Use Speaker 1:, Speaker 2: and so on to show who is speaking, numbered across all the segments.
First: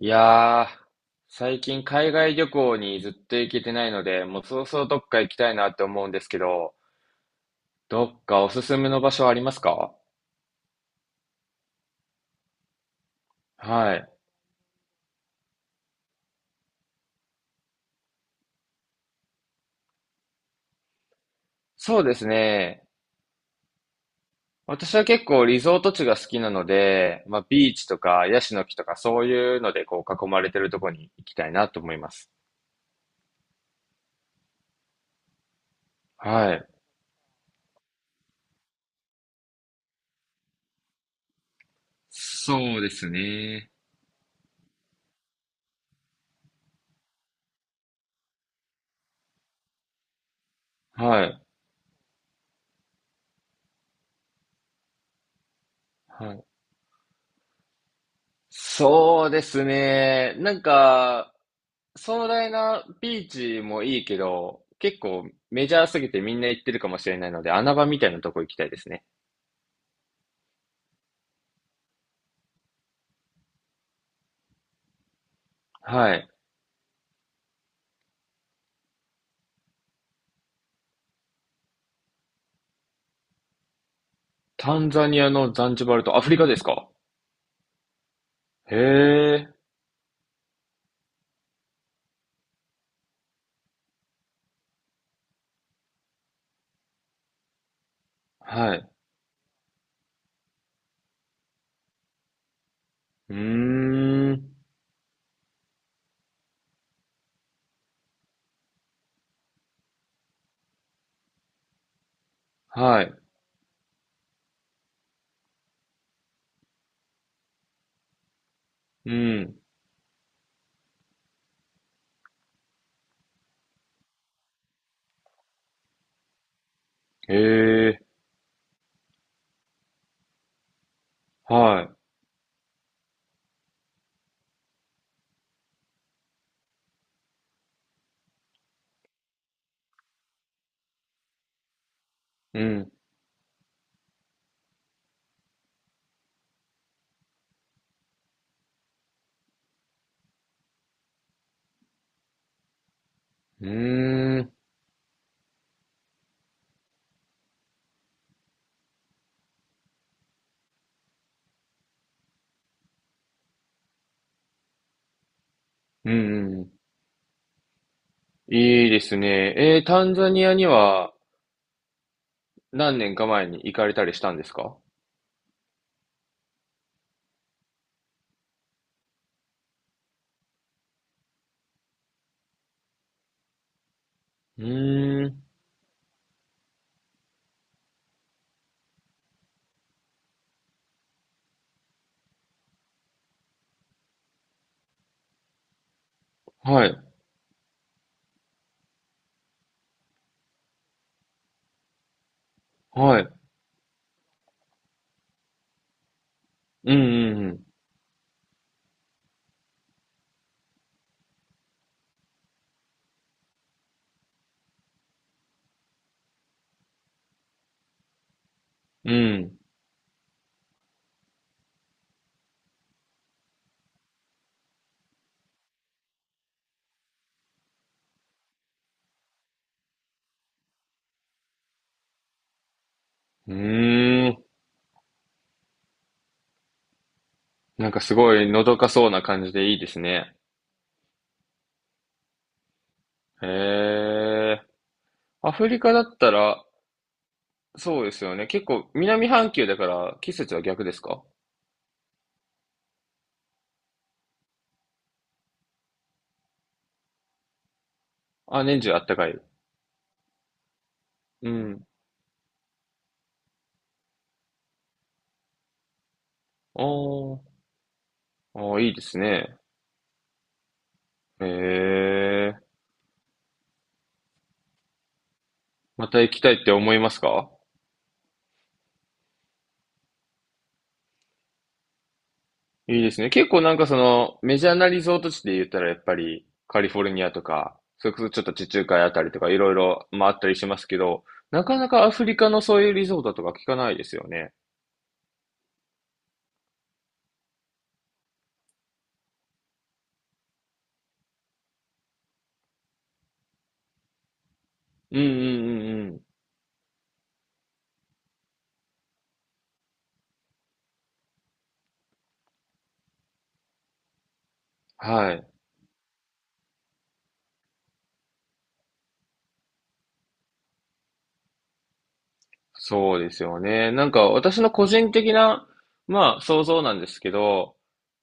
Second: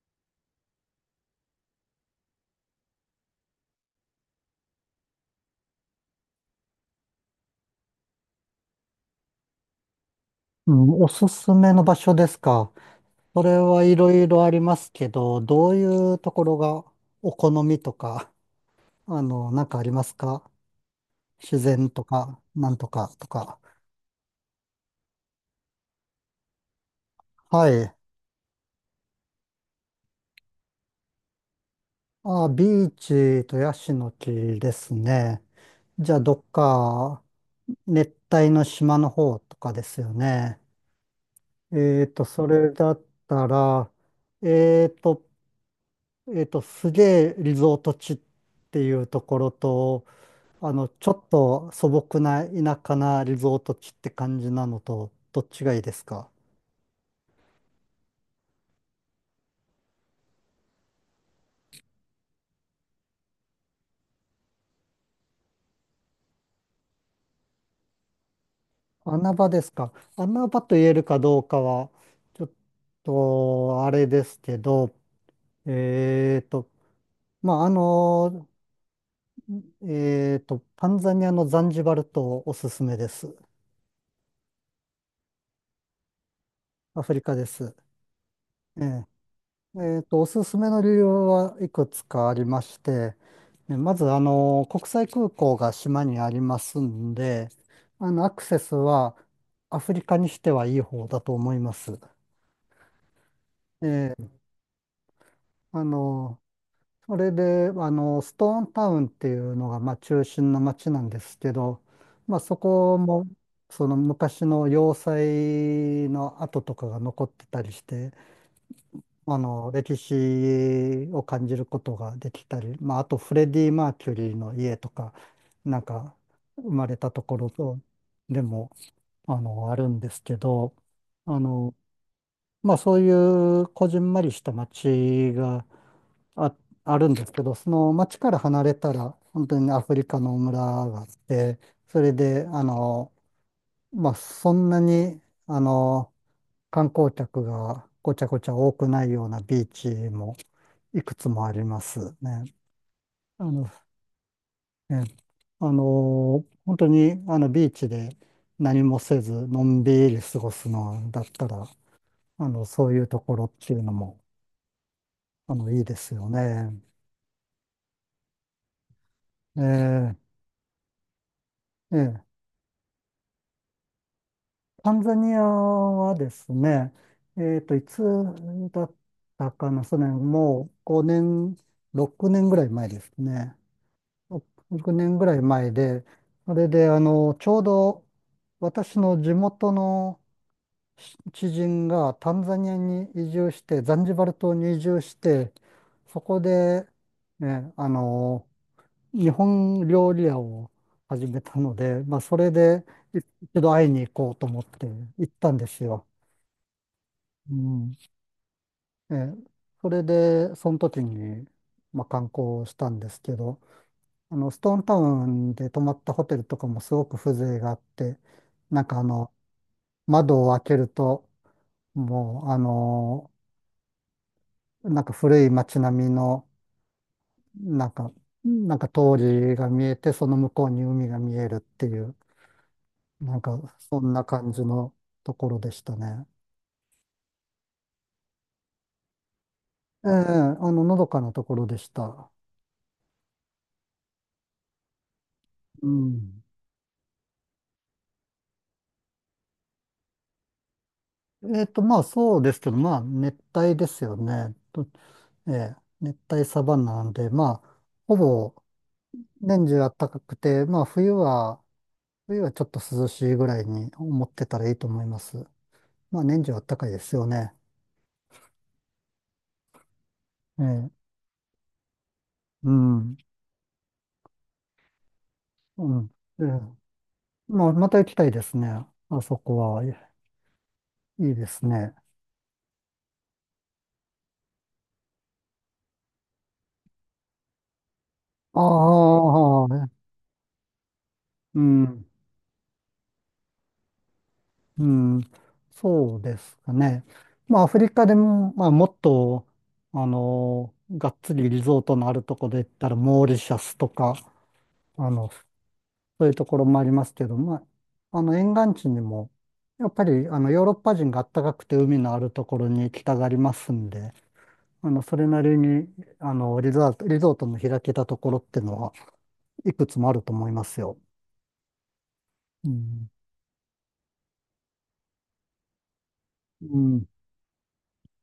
Speaker 1: いやー、最近海外旅行にずっと行けてないので、もうそろそろどっか行きたいなって思うんですけど、どっかおすすめの場所ありますか？
Speaker 2: うん、おすすめの場所ですか。それはい
Speaker 1: は
Speaker 2: ろ
Speaker 1: い。
Speaker 2: いろありますけど、どういうところがお好みとか、なんかありますか？自然
Speaker 1: そ
Speaker 2: と
Speaker 1: うです
Speaker 2: か、なん
Speaker 1: ね。
Speaker 2: とかとか。
Speaker 1: 私は結構リゾート地が好きなので、まあ
Speaker 2: は
Speaker 1: ビーチ
Speaker 2: い。
Speaker 1: とかヤシの木とかそういうのでこう囲まれてるところに行きたいなと思います。
Speaker 2: あ、ビーチとヤシの木ですね。じゃあ、どっ
Speaker 1: はい。
Speaker 2: か熱帯の島の方とかですよね。それ
Speaker 1: そうで
Speaker 2: だっ
Speaker 1: す
Speaker 2: た
Speaker 1: ね。
Speaker 2: ら、えっと、すげえリゾート地っていうところと、ちょ
Speaker 1: は
Speaker 2: っ
Speaker 1: い。
Speaker 2: と素朴な田舎なリゾート地って感じなのと、どっちがいいですか？
Speaker 1: はい。そうですね。壮大なビーチもいいけど、結構メジャーすぎてみんな行ってるかもしれないので、穴場みたいなとこ行きたいですね。
Speaker 2: 穴場ですか？穴場と言えるかどうかは、ちょっと、あれですけど、
Speaker 1: はい。
Speaker 2: えーと、まあ、タンザニアのザンジバル島おすすめです。
Speaker 1: タンザニアのザンジバルとアフリカですか？
Speaker 2: アフリカです。
Speaker 1: へ
Speaker 2: え
Speaker 1: え。
Speaker 2: え、おすすめの理由はいくつかありまして、ね、まず、国際空港が島にありますんで、アクセ
Speaker 1: は
Speaker 2: ス
Speaker 1: い。
Speaker 2: はアフリカにしてはいい方だと思います。
Speaker 1: う
Speaker 2: え
Speaker 1: ー
Speaker 2: ー
Speaker 1: ん。
Speaker 2: あの、それで、ストーンタウンっていうのが、まあ、中心の街なんですけど、まあ、そこ
Speaker 1: はい。
Speaker 2: も、その昔の要塞の跡とかが残ってたりして、
Speaker 1: うん。
Speaker 2: 歴史を感じることができたり、まあ、あとフレディ・マーキュリーの家とか、なんか生まれたところと、
Speaker 1: へえ。
Speaker 2: でも、あるんですけど、あの、
Speaker 1: は
Speaker 2: まあ、そういうこじんまりした街があ、あるんですけど、その街から離れたら、本当にアフリカの村があって、それで、
Speaker 1: い。うん。
Speaker 2: まあ、そんなに、あの、観光客がごちゃごちゃ多くないようなビーチも、いくつもありますね。あ
Speaker 1: う
Speaker 2: の、
Speaker 1: ーん。
Speaker 2: ね、本当に、ビーチで何もせず、のんびり過ごすのだったら、そういうところっていうのも、いいで
Speaker 1: う
Speaker 2: すよ
Speaker 1: ん。う
Speaker 2: ね。
Speaker 1: ん。いいですね。
Speaker 2: え
Speaker 1: えー、タンザ
Speaker 2: ー
Speaker 1: ニアには
Speaker 2: えー
Speaker 1: 何年か前に行かれたりしたんですか？
Speaker 2: タンザニアはですね、いつだったかな、それもう5年、6年ぐらい前ですね。
Speaker 1: う
Speaker 2: 6年ぐ
Speaker 1: ー
Speaker 2: らい
Speaker 1: ん。
Speaker 2: 前で、それで、ちょうど、私の地元の知人がタンザニアに移住して、ザンジバル島に移住して、そこで、
Speaker 1: はい。
Speaker 2: ね、日本料理屋を始めたので、まあ、それでい
Speaker 1: はい。
Speaker 2: 一度会いに行こうと思って行ったんですよ。
Speaker 1: うん。う
Speaker 2: う
Speaker 1: ん。
Speaker 2: ん。え、それで、その時に、まあ、観光したんですけど、ストーンタウンで泊まったホテルとかもすごく風情があって、なんか
Speaker 1: うん。うん。
Speaker 2: 窓を開けると、もう、なんか古い街並みの、なんか、なんか通りが見えて、その向こうに海が見えるっていう、なん
Speaker 1: う
Speaker 2: かそんな
Speaker 1: ーん。
Speaker 2: 感じのところでしたね。
Speaker 1: なんかすごいのどかそうな感じでいいです
Speaker 2: ええ、
Speaker 1: ね。
Speaker 2: のどかなところでした。
Speaker 1: へえ。アフリ
Speaker 2: う
Speaker 1: カだった
Speaker 2: ん。
Speaker 1: ら、そうですよね。結構南半球だから季節は逆ですか？
Speaker 2: まあそうですけど、まあ熱帯ですよね。ええ、熱帯サバンナなんで、まあ、ほぼ
Speaker 1: あ、年中あったかい。
Speaker 2: 年中暖かくて、まあ冬
Speaker 1: う
Speaker 2: は、
Speaker 1: ん。
Speaker 2: 冬はちょっと涼しいぐらいに思ってたらいいと思います。まあ年中暖
Speaker 1: あ
Speaker 2: かいですよ
Speaker 1: ー、
Speaker 2: ね。
Speaker 1: あー、いいですね。
Speaker 2: ええ、
Speaker 1: へ
Speaker 2: う
Speaker 1: え。
Speaker 2: ん。う
Speaker 1: ま
Speaker 2: ん。
Speaker 1: た行き
Speaker 2: え
Speaker 1: たいって
Speaker 2: え、
Speaker 1: 思いますか？
Speaker 2: まあ、また行きたいですね。あそこは、いいですね。
Speaker 1: いいですね。結構なんかそのメジャーなリゾート地で言ったらやっぱりカリフォルニアとか、それこそちょっと
Speaker 2: あ
Speaker 1: 地中海あたりとかい
Speaker 2: あ、
Speaker 1: ろい
Speaker 2: ね、
Speaker 1: ろまああったりしますけど、
Speaker 2: う
Speaker 1: なかな
Speaker 2: ん、
Speaker 1: かアフリカのそういうリゾートとか聞かないですよね。
Speaker 2: うん、そうですかね。まあ、アフリカでも、まあ、もっと、がっつりリゾートのあるところで言ったら、モーリシャスとか、あ
Speaker 1: うんう
Speaker 2: の、
Speaker 1: んう
Speaker 2: そ
Speaker 1: んうん。
Speaker 2: ういうところもありますけど、まあ、沿岸地にも、やっぱり、ヨーロッパ人が暖かくて海のあるところに行きたがりますんで、それ
Speaker 1: は
Speaker 2: な
Speaker 1: い。
Speaker 2: りに、リゾートの開けたところってのは、いくつもあると思いますよ。うん。
Speaker 1: そうですよね。なんか私の個人的な、まあ想
Speaker 2: う
Speaker 1: 像なん
Speaker 2: ん。
Speaker 1: ですけど、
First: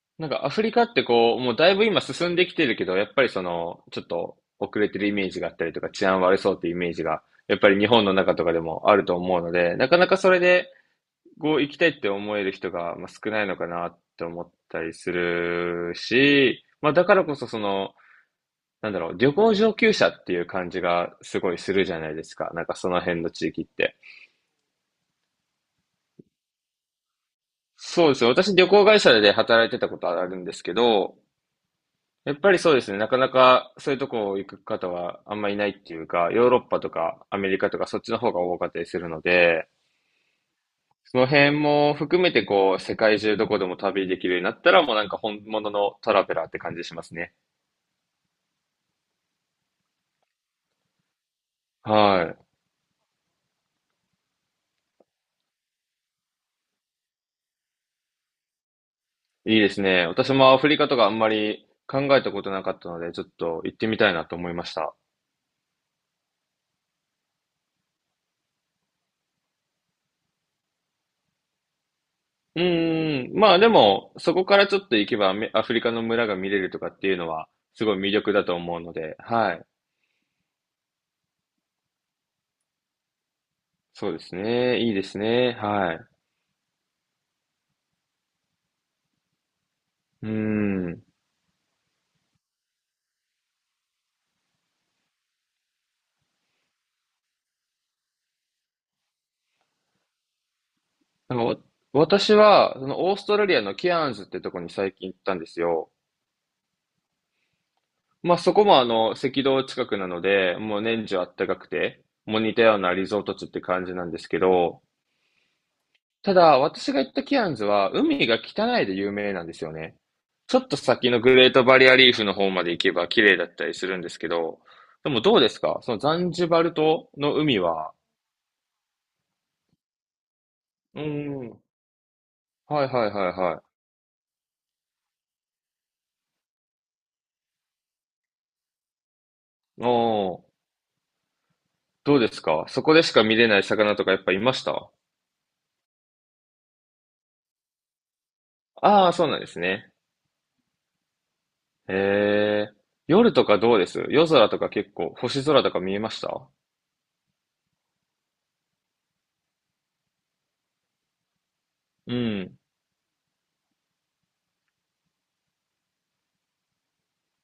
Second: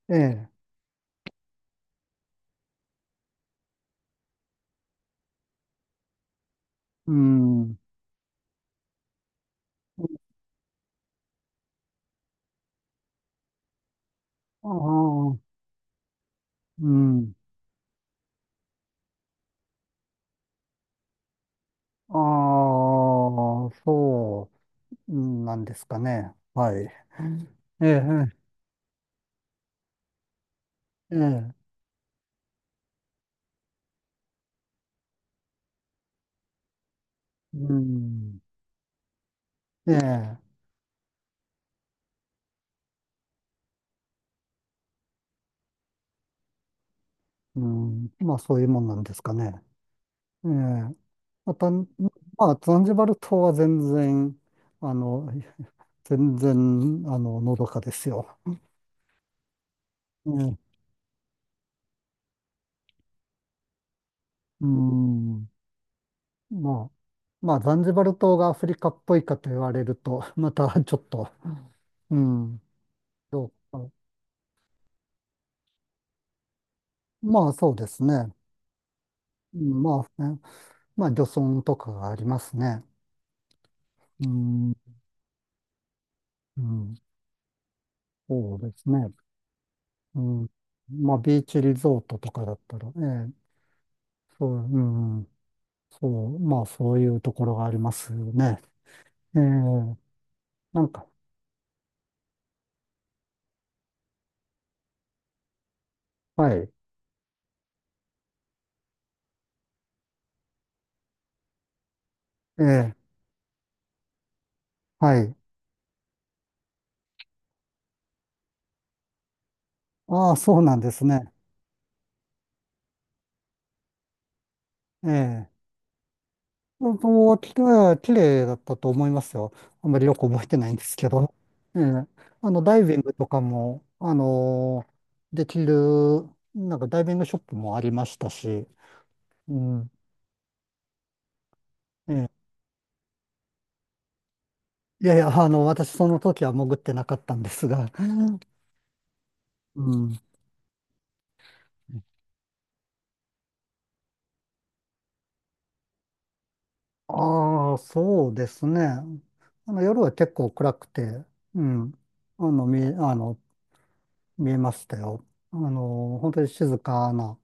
Speaker 2: え
Speaker 1: なんか
Speaker 2: え。
Speaker 1: アフリカってこう、もうだいぶ今進んできてるけど、やっぱりその、ちょっと遅れてるイメージがあったりとか、治安悪そうっていうイメージ
Speaker 2: う
Speaker 1: が、やっぱ
Speaker 2: ん。
Speaker 1: り日本の中とかでもあると思うので、なかなかそれで、こう行きたいって思える人が、まあ、少ないのかなって思っ
Speaker 2: あ
Speaker 1: たりす
Speaker 2: あ、
Speaker 1: るし、
Speaker 2: う
Speaker 1: まあだから
Speaker 2: ん。
Speaker 1: こそその、なんだろう、旅行上級者っていう感じがすごいするじゃないですか。なんか
Speaker 2: あ
Speaker 1: その辺の地域っ
Speaker 2: あ、
Speaker 1: て。
Speaker 2: そうなんですかね。はい。ええ、
Speaker 1: そうですよ。私旅行会社で働いてたことあるんですけ
Speaker 2: え
Speaker 1: ど、
Speaker 2: え、ええ、
Speaker 1: やっぱりそうですね。なかなかそういうとこ行く方はあんまいないっていうか、ヨーロッパとかアメリカ
Speaker 2: う
Speaker 1: とかそっちの方
Speaker 2: ん。
Speaker 1: が多かったりするので、
Speaker 2: ええ、
Speaker 1: その辺も含めてこう、世界中どこでも旅できるようになったらもうなんか本物のトラベラーって感じしますね。
Speaker 2: うん。まあ、そういうもんなんですかね。ええ。また、ま
Speaker 1: は
Speaker 2: あ、ザンジバル島は全然、あの、全然、のどかですよ。
Speaker 1: い。いいですね。私もアフリカとかあんまり考えたことなかったので、ちょっと行ってみたいなと思いま
Speaker 2: うー
Speaker 1: した。
Speaker 2: ん。まあ、まあ、ザンジバル島がアフリカっぽいかと言われると、またちょっと、う
Speaker 1: う
Speaker 2: ん、
Speaker 1: ーん、
Speaker 2: どう
Speaker 1: まあで
Speaker 2: か。
Speaker 1: も、そこからちょっと行けばアメアフリカの村が見れるとかっていうのは、
Speaker 2: まあ、そうで
Speaker 1: すごい
Speaker 2: す
Speaker 1: 魅
Speaker 2: ね。
Speaker 1: 力だと思うので、は
Speaker 2: う
Speaker 1: い。
Speaker 2: ん、まあ、ね、まあ、漁村とかがありますね。
Speaker 1: そうで
Speaker 2: う
Speaker 1: す
Speaker 2: ん、
Speaker 1: ね。いいですね。はい。
Speaker 2: うん、そうですね。う
Speaker 1: うー
Speaker 2: ん、
Speaker 1: ん。
Speaker 2: まあ、ビーチリゾートとかだったら、ええ、そう、うん、そう、まあ、そういうところがありますよね。ええ、なんか、
Speaker 1: なんかわ私は、そのオーストラリアのケアンズってとこに最近行ったんですよ。
Speaker 2: はい、
Speaker 1: まあそこもあの、赤道近くなので、もう年中あったかくて、もう似た
Speaker 2: え
Speaker 1: ような
Speaker 2: え、
Speaker 1: リゾート地って感じなんですけど、
Speaker 2: はい。
Speaker 1: ただ、私が行ったケアンズは、海が汚いで有名なんですよね。
Speaker 2: ああ、
Speaker 1: ち
Speaker 2: そ
Speaker 1: ょ
Speaker 2: う
Speaker 1: っ
Speaker 2: な
Speaker 1: と
Speaker 2: んです
Speaker 1: 先の
Speaker 2: ね。
Speaker 1: グレートバリアリーフの方まで行けば綺麗だったりするんですけど、
Speaker 2: え
Speaker 1: でもどう
Speaker 2: え。
Speaker 1: ですかそのザンジバル島
Speaker 2: も
Speaker 1: の
Speaker 2: うき
Speaker 1: 海
Speaker 2: れ
Speaker 1: は。
Speaker 2: い、綺麗だったと思いますよ。あんまりよく覚えてないんです
Speaker 1: う
Speaker 2: けど。
Speaker 1: ーん。
Speaker 2: ええ、ダイ
Speaker 1: はい
Speaker 2: ビン
Speaker 1: はい
Speaker 2: グと
Speaker 1: はい
Speaker 2: か
Speaker 1: はい。
Speaker 2: も、できる、なんかダイビングショップもありましたし、うん。
Speaker 1: おー、
Speaker 2: え
Speaker 1: どう
Speaker 2: え、
Speaker 1: ですかそこでしか見れない魚とかやっぱいました？
Speaker 2: いやいや、私その時は潜ってなかったんですが、
Speaker 1: ああー、そうなんです
Speaker 2: う
Speaker 1: ね。
Speaker 2: ん。
Speaker 1: へえ。夜とかどうです？夜空とか結構、星空とか見えました？
Speaker 2: ああ、そうですね。夜は結構暗くて、うん。
Speaker 1: う
Speaker 2: あ
Speaker 1: ん。
Speaker 2: の、見え、あの、見えましたよ。本当に静かな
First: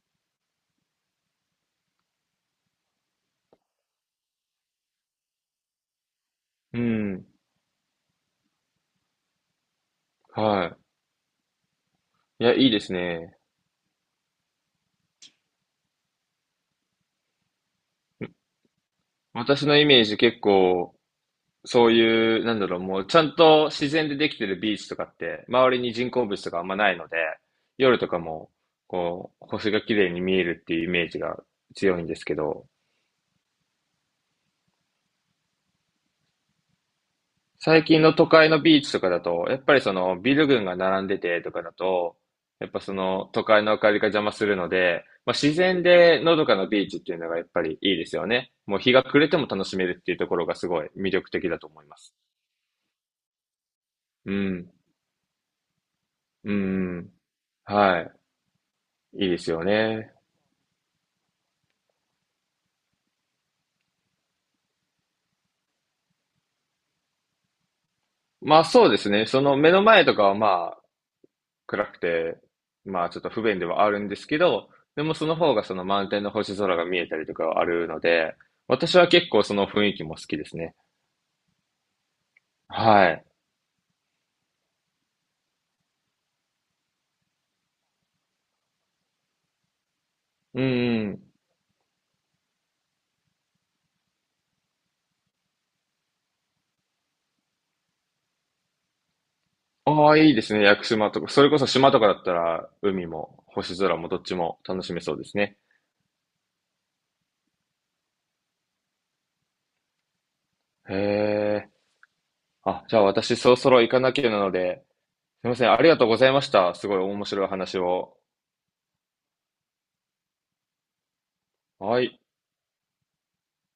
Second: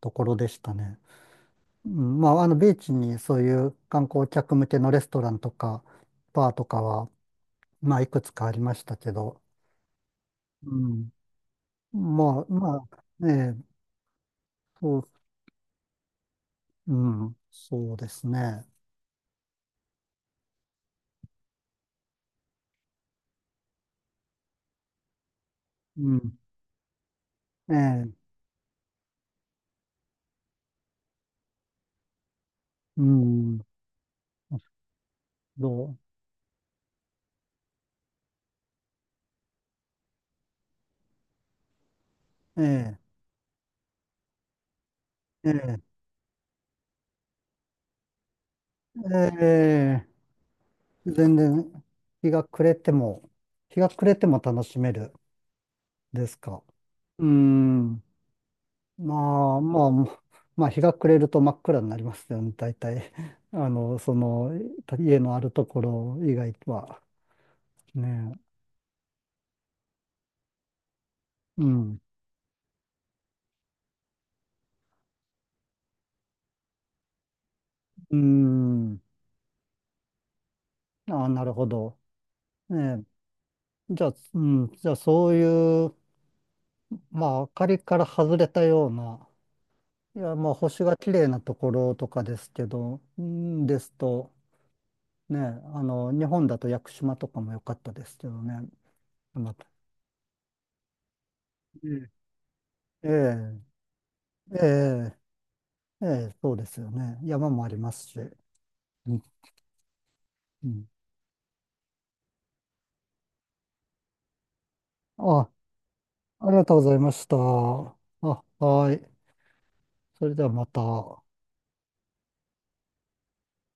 Speaker 2: ところでしたね。うん、まあ、ビーチにそういう観光客向けのレストランとか、バーと
Speaker 1: う
Speaker 2: かは、
Speaker 1: ん。
Speaker 2: まあ、いくつかありましたけど、う
Speaker 1: は
Speaker 2: ん。ま
Speaker 1: い。
Speaker 2: あ、
Speaker 1: いや、いい
Speaker 2: ま
Speaker 1: です
Speaker 2: あ、え
Speaker 1: ね。
Speaker 2: え、そう、うん、そうですね。
Speaker 1: 私のイメージ結構、そういう、なんだろう、もうちゃんと自然でできてるビーチとかって、周りに
Speaker 2: う
Speaker 1: 人工
Speaker 2: ん、
Speaker 1: 物とかあんまないので、
Speaker 2: え
Speaker 1: 夜と
Speaker 2: え、
Speaker 1: かも、こう、星が綺麗に見えるっていうイメージが強いんですけど、
Speaker 2: うん、どう、
Speaker 1: 最近の都会のビーチとかだと、やっぱりそのビル群が並んでてとかだと、やっぱそ
Speaker 2: え
Speaker 1: の都会の明かりが邪魔するので、まあ、
Speaker 2: え、え
Speaker 1: 自
Speaker 2: え、
Speaker 1: 然でのどかなビーチっていうのがやっぱりいいですよね。もう日が
Speaker 2: え
Speaker 1: 暮れても楽しめるっ
Speaker 2: え、
Speaker 1: ていうところがすごい魅力
Speaker 2: 全
Speaker 1: 的だと思
Speaker 2: 然、
Speaker 1: います。
Speaker 2: 日が暮れても、日が暮れて
Speaker 1: う
Speaker 2: も楽
Speaker 1: ん、
Speaker 2: しめるです
Speaker 1: う
Speaker 2: か？
Speaker 1: ん、
Speaker 2: うん。
Speaker 1: はい。いいです
Speaker 2: まあ
Speaker 1: よ
Speaker 2: まあ、
Speaker 1: ね。
Speaker 2: まあ日が暮れると真っ暗になりますよね、大体。その、家のあるところ以外は。ね
Speaker 1: まあそうですね。その目の前とかはまあ
Speaker 2: え。う
Speaker 1: 暗く
Speaker 2: ん。
Speaker 1: て、まあちょっと不便ではあるんですけど、でもその方がその満天の星空が見えたりとかはあるの
Speaker 2: う
Speaker 1: で、私
Speaker 2: ん。
Speaker 1: は結構その雰囲気も好きですね。
Speaker 2: ああ、なるほど。ね
Speaker 1: はい。
Speaker 2: え。じゃあ、うん。じゃあ、そういう、まあ、明かりから外れたような、いや、まあ、
Speaker 1: うん
Speaker 2: 星が
Speaker 1: う
Speaker 2: 綺麗
Speaker 1: ん。
Speaker 2: なところとかですけど、うんですと、ねえ、日本だと屋久島とかも良かったですけどね。また、
Speaker 1: ああ、いいですね。屋久島とか。それこそ島とかだっ
Speaker 2: え
Speaker 1: たら海も
Speaker 2: え、
Speaker 1: 星空もどっち
Speaker 2: え
Speaker 1: も楽しめそ
Speaker 2: え、
Speaker 1: うですね。
Speaker 2: ええええ、そうですよね。山もありますし。うん、うん。
Speaker 1: へえ。あ、じゃあ私そろそろ行かなきゃなので、すい
Speaker 2: あ、
Speaker 1: ません。ありがとうございま
Speaker 2: あ
Speaker 1: し
Speaker 2: りがと
Speaker 1: た。
Speaker 2: うご
Speaker 1: す
Speaker 2: ざ
Speaker 1: ご
Speaker 2: い
Speaker 1: い
Speaker 2: ま
Speaker 1: 面
Speaker 2: した。
Speaker 1: 白い話を。
Speaker 2: あ、はい。それではまた。
Speaker 1: はい。